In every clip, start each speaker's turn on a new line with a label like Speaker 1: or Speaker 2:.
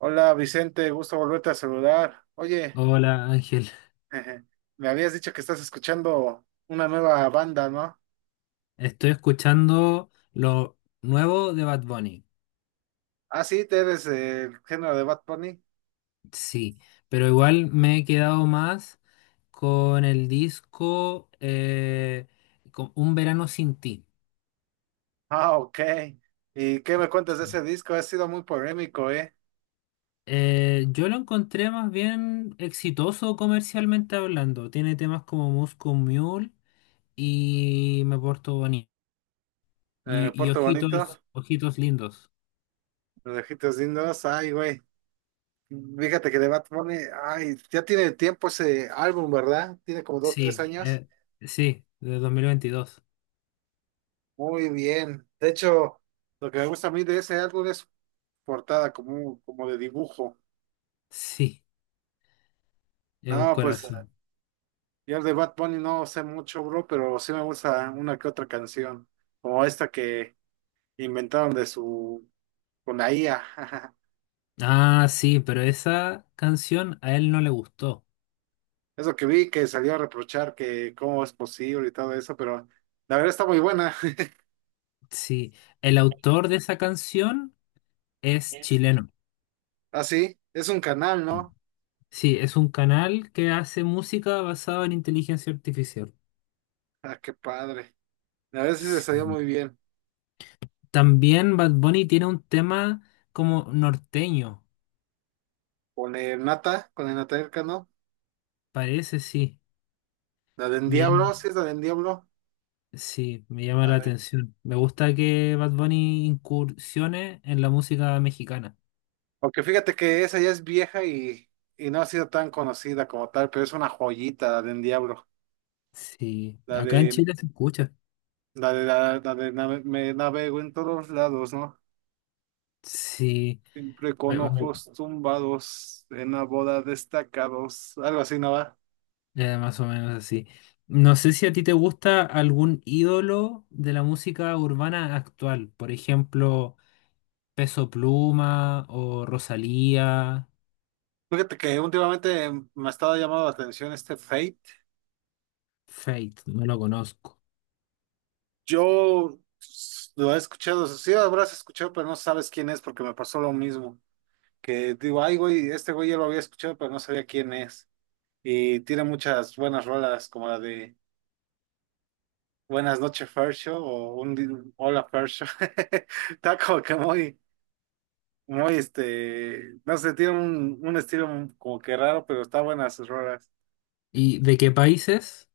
Speaker 1: Hola Vicente, gusto volverte a saludar. Oye,
Speaker 2: Hola Ángel,
Speaker 1: me habías dicho que estás escuchando una nueva banda, ¿no?
Speaker 2: estoy escuchando lo nuevo de Bad Bunny.
Speaker 1: Ah, sí, te eres el género de Bad Bunny.
Speaker 2: Sí, pero igual me he quedado más con el disco con Un verano sin ti.
Speaker 1: Ah, ok. ¿Y qué me cuentas de
Speaker 2: Sí.
Speaker 1: ese disco? Ha sido muy polémico, ¿eh?
Speaker 2: Yo lo encontré más bien exitoso comercialmente hablando. Tiene temas como Moscow Mule y Me Porto Bonito y
Speaker 1: Puerto Bonito,
Speaker 2: Ojitos, Ojitos Lindos.
Speaker 1: Los Ojitos Lindos, ay, güey. Fíjate que de Bad Bunny, ay, ya tiene tiempo ese álbum, ¿verdad? Tiene como dos, tres
Speaker 2: Sí,
Speaker 1: años.
Speaker 2: sí, de 2022.
Speaker 1: Muy bien. De hecho, lo que me gusta a mí de ese álbum es su portada como de dibujo.
Speaker 2: Sí, es un
Speaker 1: No, pues.
Speaker 2: corazón.
Speaker 1: Yo de Bad Bunny no sé mucho, bro, pero sí me gusta una que otra canción, como esta que inventaron con la IA.
Speaker 2: Ah, sí, pero esa canción a él no le gustó.
Speaker 1: Eso que vi que salió a reprochar que cómo es posible y todo eso, pero la verdad está muy buena.
Speaker 2: Sí, el autor de esa canción es
Speaker 1: Yes.
Speaker 2: chileno.
Speaker 1: Ah, sí, es un canal, ¿no?
Speaker 2: Sí, es un canal que hace música basada en inteligencia artificial.
Speaker 1: Ah, qué padre. La verdad sí se salió
Speaker 2: Sí.
Speaker 1: muy bien.
Speaker 2: También Bad Bunny tiene un tema como norteño,
Speaker 1: Con el Natael Cano,
Speaker 2: parece, sí.
Speaker 1: la de
Speaker 2: Me llama,
Speaker 1: Diablo, sí es la de Diablo.
Speaker 2: sí, me llama
Speaker 1: A
Speaker 2: la
Speaker 1: ver.
Speaker 2: atención. Me gusta que Bad Bunny incursione en la música mexicana.
Speaker 1: Aunque fíjate que esa ya es vieja y no ha sido tan conocida como tal, pero es una joyita la de Diablo.
Speaker 2: Sí,
Speaker 1: La
Speaker 2: acá en
Speaker 1: de,
Speaker 2: Chile se escucha.
Speaker 1: la de, la de Me navego en todos lados, ¿no?
Speaker 2: Sí,
Speaker 1: Siempre
Speaker 2: me,
Speaker 1: con
Speaker 2: me-
Speaker 1: ojos tumbados, en la boda destacados, algo así, ¿no va?
Speaker 2: ya, más o menos así. No sé si a ti te gusta algún ídolo de la música urbana actual, por ejemplo, Peso Pluma o Rosalía,
Speaker 1: Fíjate que últimamente me ha estado llamando la atención este Fate.
Speaker 2: Fate, no lo conozco.
Speaker 1: Yo lo he escuchado, sí lo habrás escuchado, pero no sabes quién es porque me pasó lo mismo. Que digo, ay, güey, este güey ya lo había escuchado, pero no sabía quién es. Y tiene muchas buenas rolas, como la de Buenas noches, Fercho, o Hola, Fercho. Está como que muy. Muy, no sé, tiene un estilo como que raro, pero está buena sus rolas.
Speaker 2: ¿Y de qué países?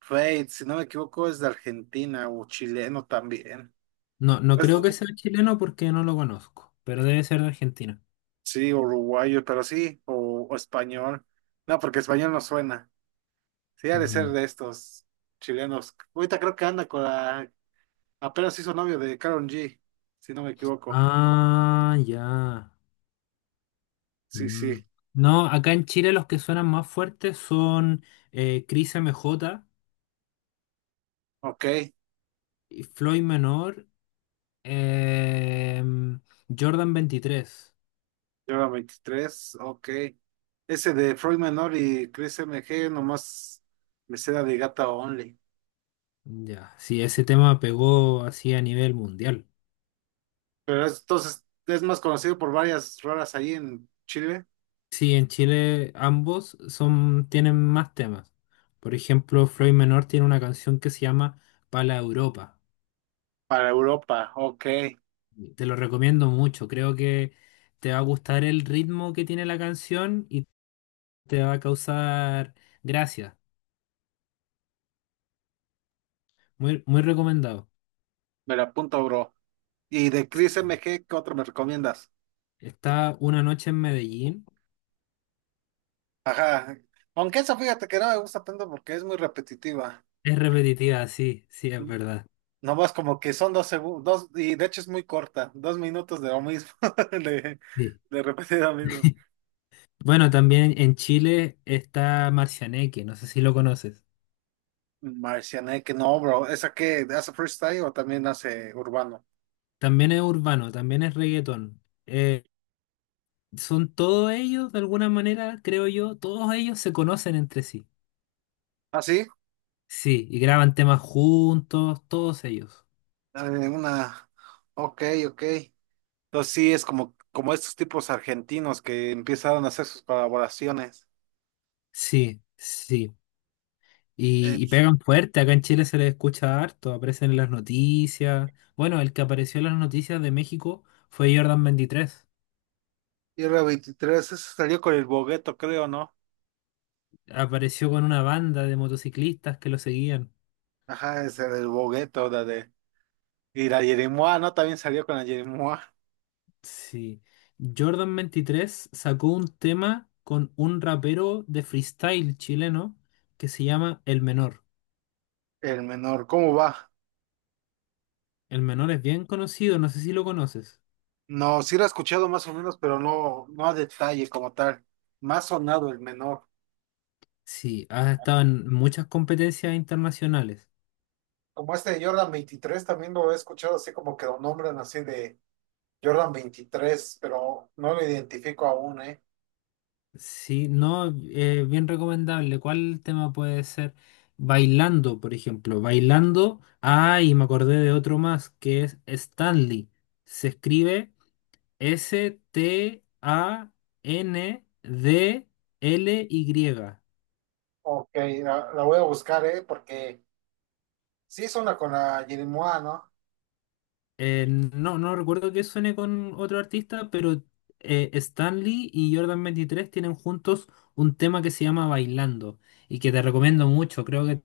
Speaker 1: Fate, si no me equivoco, es de Argentina o chileno también.
Speaker 2: No, no
Speaker 1: Es-
Speaker 2: creo que sea chileno porque no lo conozco, pero debe ser de Argentina.
Speaker 1: sí, uruguayo, pero sí, o español. No, porque español no suena. Sí, ha de ser
Speaker 2: Mm.
Speaker 1: de estos chilenos. Ahorita creo que anda apenas hizo novio de Karol G, si no me equivoco.
Speaker 2: Ah, ya.
Speaker 1: Sí,
Speaker 2: Mm.
Speaker 1: sí,
Speaker 2: No, acá en Chile los que suenan más fuertes son Cris MJ,
Speaker 1: ok.
Speaker 2: y Floyd Menor. Em, Jordan 23.
Speaker 1: Lleva 23, ok. Ese de Freud Menor y Chris MG, nomás me seda de Gata Only.
Speaker 2: Ya, sí, ese tema pegó así a nivel mundial.
Speaker 1: Pero entonces es más conocido por varias rolas ahí en Chile.
Speaker 2: Sí, en Chile ambos son, tienen más temas. Por ejemplo, Floyd Menor tiene una canción que se llama Pala Europa.
Speaker 1: Para Europa, ok.
Speaker 2: Te lo recomiendo mucho. Creo que te va a gustar el ritmo que tiene la canción y te va a causar gracia. Muy, muy recomendado.
Speaker 1: Me la apunto, bro. Y de Chris MG, ¿qué otro me recomiendas?
Speaker 2: Está Una noche en Medellín.
Speaker 1: Ajá. Aunque esa fíjate que no me gusta tanto porque es muy repetitiva.
Speaker 2: Es repetitiva, sí, sí, es verdad.
Speaker 1: Nomás como que son 2 segundos, dos, y de hecho es muy corta, 2 minutos de lo mismo, de,
Speaker 2: Sí.
Speaker 1: de repetir lo mismo.
Speaker 2: Bueno, también en Chile está Marcianeque, no sé si lo conoces.
Speaker 1: Marcianeque, no, bro. ¿Esa que ¿Hace freestyle o también hace urbano?
Speaker 2: También es urbano, también es reggaetón. Eh, son todos ellos, de alguna manera, creo yo, todos ellos se conocen entre sí.
Speaker 1: Ah, sí.
Speaker 2: Sí, y graban temas juntos, todos ellos.
Speaker 1: Eh, una. Ok, ok. Entonces sí, es como estos tipos argentinos que empezaron a hacer sus colaboraciones.
Speaker 2: Sí, sí. Y,
Speaker 1: El
Speaker 2: y pegan fuerte, acá en Chile se les escucha harto, aparecen en las noticias. Bueno, el que apareció en las noticias de México fue Jordan 23.
Speaker 1: Tierra 23, eso salió con el Bogueto, creo, ¿no?
Speaker 2: Apareció con una banda de motociclistas que lo seguían.
Speaker 1: Ajá, ese del Bogueto, la de. Y la Yeremoa, ¿no? También salió con la Yeremoa.
Speaker 2: Sí. Jordan 23 sacó un tema con un rapero de freestyle chileno que se llama El Menor.
Speaker 1: El menor, ¿cómo va?
Speaker 2: El Menor es bien conocido, no sé si lo conoces.
Speaker 1: No, sí lo he escuchado más o menos, pero no, no a detalle como tal. Más sonado el menor.
Speaker 2: Sí, ha estado en muchas competencias internacionales.
Speaker 1: Como este de Jordan 23 también lo he escuchado así como que lo nombran así de Jordan 23 pero no lo identifico aún, ¿eh?
Speaker 2: Sí, no, bien recomendable. ¿Cuál tema puede ser? Bailando, por ejemplo. Bailando. Ah, y me acordé de otro más que es Stanley. Se escribe Standly.
Speaker 1: Ok, la voy a buscar, ¿eh? Porque sí es una con la Jerimoa, ¿no?
Speaker 2: No, no recuerdo que suene con otro artista, pero Stanley y Jordan 23 tienen juntos un tema que se llama Bailando y que te recomiendo mucho. Creo que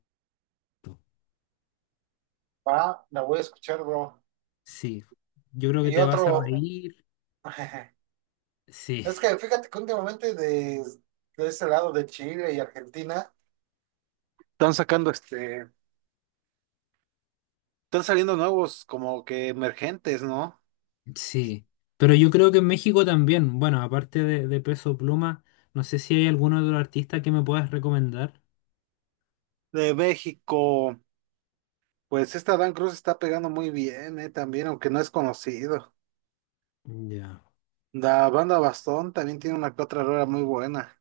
Speaker 1: Va, la voy a escuchar, bro.
Speaker 2: sí, yo creo que
Speaker 1: Y
Speaker 2: te vas a
Speaker 1: otro,
Speaker 2: reír. Sí,
Speaker 1: es que fíjate que últimamente de ese lado de Chile y Argentina están sacando este, están saliendo nuevos como que emergentes, ¿no?
Speaker 2: sí. Pero yo creo que en México también, bueno, aparte de Peso Pluma, no sé si hay algún otro artista que me puedas recomendar.
Speaker 1: De México. Pues esta Dan Cruz está pegando muy bien, también, aunque no es conocido.
Speaker 2: Ya.
Speaker 1: La banda Bastón también tiene una que otra rola muy buena.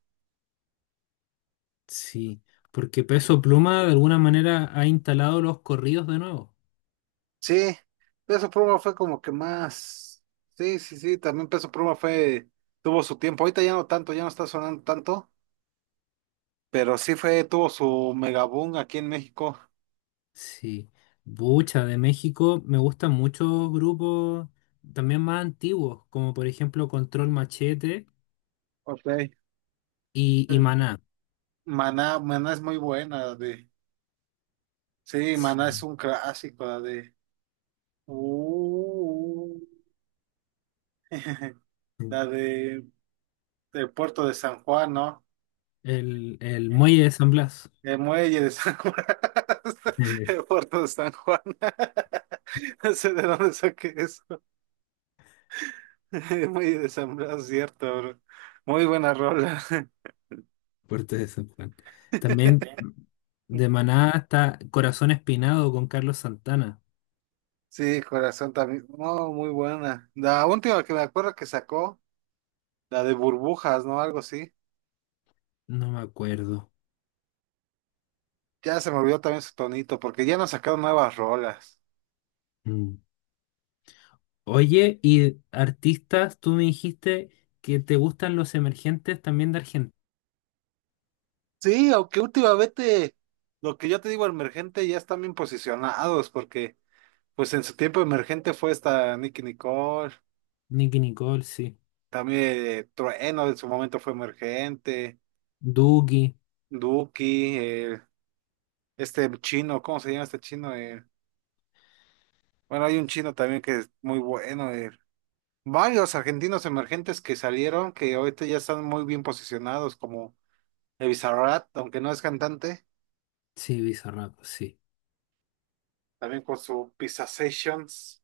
Speaker 2: Sí, porque Peso Pluma de alguna manera ha instalado los corridos de nuevo.
Speaker 1: Sí, Peso Pluma fue como que más. Sí, sí, sí, también Peso Pluma tuvo su tiempo. Ahorita ya no tanto, ya no está sonando tanto, pero sí tuvo su mega boom aquí en México.
Speaker 2: Sí, Bucha de México, me gustan muchos grupos también más antiguos, como por ejemplo Control Machete
Speaker 1: Ok.
Speaker 2: y Maná.
Speaker 1: Maná es muy buena, la de. Sí, Maná es
Speaker 2: Sí.
Speaker 1: un clásico, la de. Uh, la de, del puerto de San Juan, ¿no?
Speaker 2: El Muelle de San Blas,
Speaker 1: El muelle de San Juan.
Speaker 2: eh,
Speaker 1: El puerto de San Juan. No sé de dónde saqué eso. El muelle de San Blas, cierto, bro. Muy buena rola.
Speaker 2: Puerto de San Juan. También de Maná hasta Corazón Espinado con Carlos Santana.
Speaker 1: Sí, corazón también. No, muy buena. La última que me acuerdo que sacó, la de burbujas, ¿no? Algo así.
Speaker 2: No me acuerdo.
Speaker 1: Ya se me olvidó también su tonito, porque ya no sacaron nuevas rolas.
Speaker 2: Mm. Oye, y artistas, tú me dijiste que te gustan los emergentes también de Argentina.
Speaker 1: Sí, aunque últimamente lo que yo te digo, emergente, ya están bien posicionados, porque. Pues en su tiempo emergente fue esta Nicki Nicole,
Speaker 2: Nicki Nicole, sí.
Speaker 1: también Trueno en su momento fue emergente,
Speaker 2: Duki,
Speaker 1: Duki, este chino, ¿cómo se llama este chino? Bueno, hay un chino también que es muy bueno. Varios argentinos emergentes que salieron, que ahorita ya están muy bien posicionados, como el Bizarrap, aunque no es cantante,
Speaker 2: sí, Bizarrap, sí.
Speaker 1: también con su Pizza Sessions.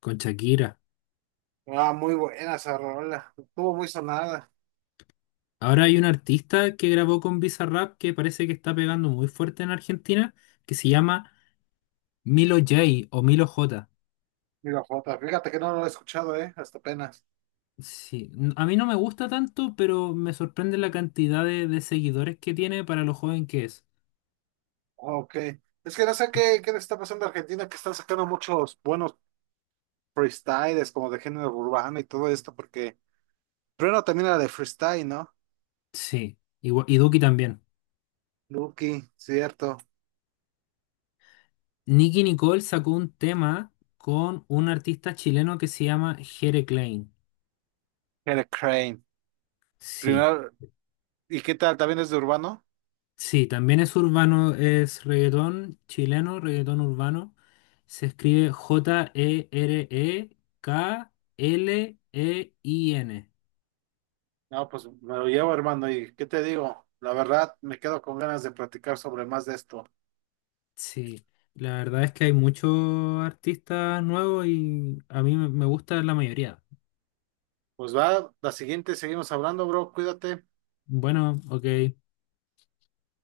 Speaker 2: Con Shakira.
Speaker 1: Ah, muy buena esa rola, estuvo muy sonada.
Speaker 2: Ahora hay un artista que grabó con Bizarrap que parece que está pegando muy fuerte en Argentina, que se llama Milo J o Milo J.
Speaker 1: Mira, Jota, fíjate que no lo he escuchado, hasta apenas.
Speaker 2: Sí, a mí no me gusta tanto, pero me sorprende la cantidad de seguidores que tiene para lo joven que es.
Speaker 1: Ah, ok. Es que no sé qué le está pasando a Argentina, que están sacando muchos buenos freestyles, como de género urbano y todo esto, porque primero también era de freestyle, ¿no?
Speaker 2: Sí, igual, y Duki también.
Speaker 1: Lucky, cierto.
Speaker 2: Nicky Nicole sacó un tema con un artista chileno que se llama Jere Klein.
Speaker 1: Era Crane.
Speaker 2: Sí,
Speaker 1: Primero, ¿y qué tal? ¿También es de urbano?
Speaker 2: sí, también es urbano, es reggaetón chileno, reggaetón urbano. Se escribe Jereklein.
Speaker 1: No, pues me lo llevo, hermano, y ¿qué te digo? La verdad, me quedo con ganas de platicar sobre más de esto.
Speaker 2: Sí, la verdad es que hay muchos artistas nuevos y a mí me gusta la mayoría.
Speaker 1: Pues va, la siguiente seguimos hablando, bro, cuídate.
Speaker 2: Bueno, ok.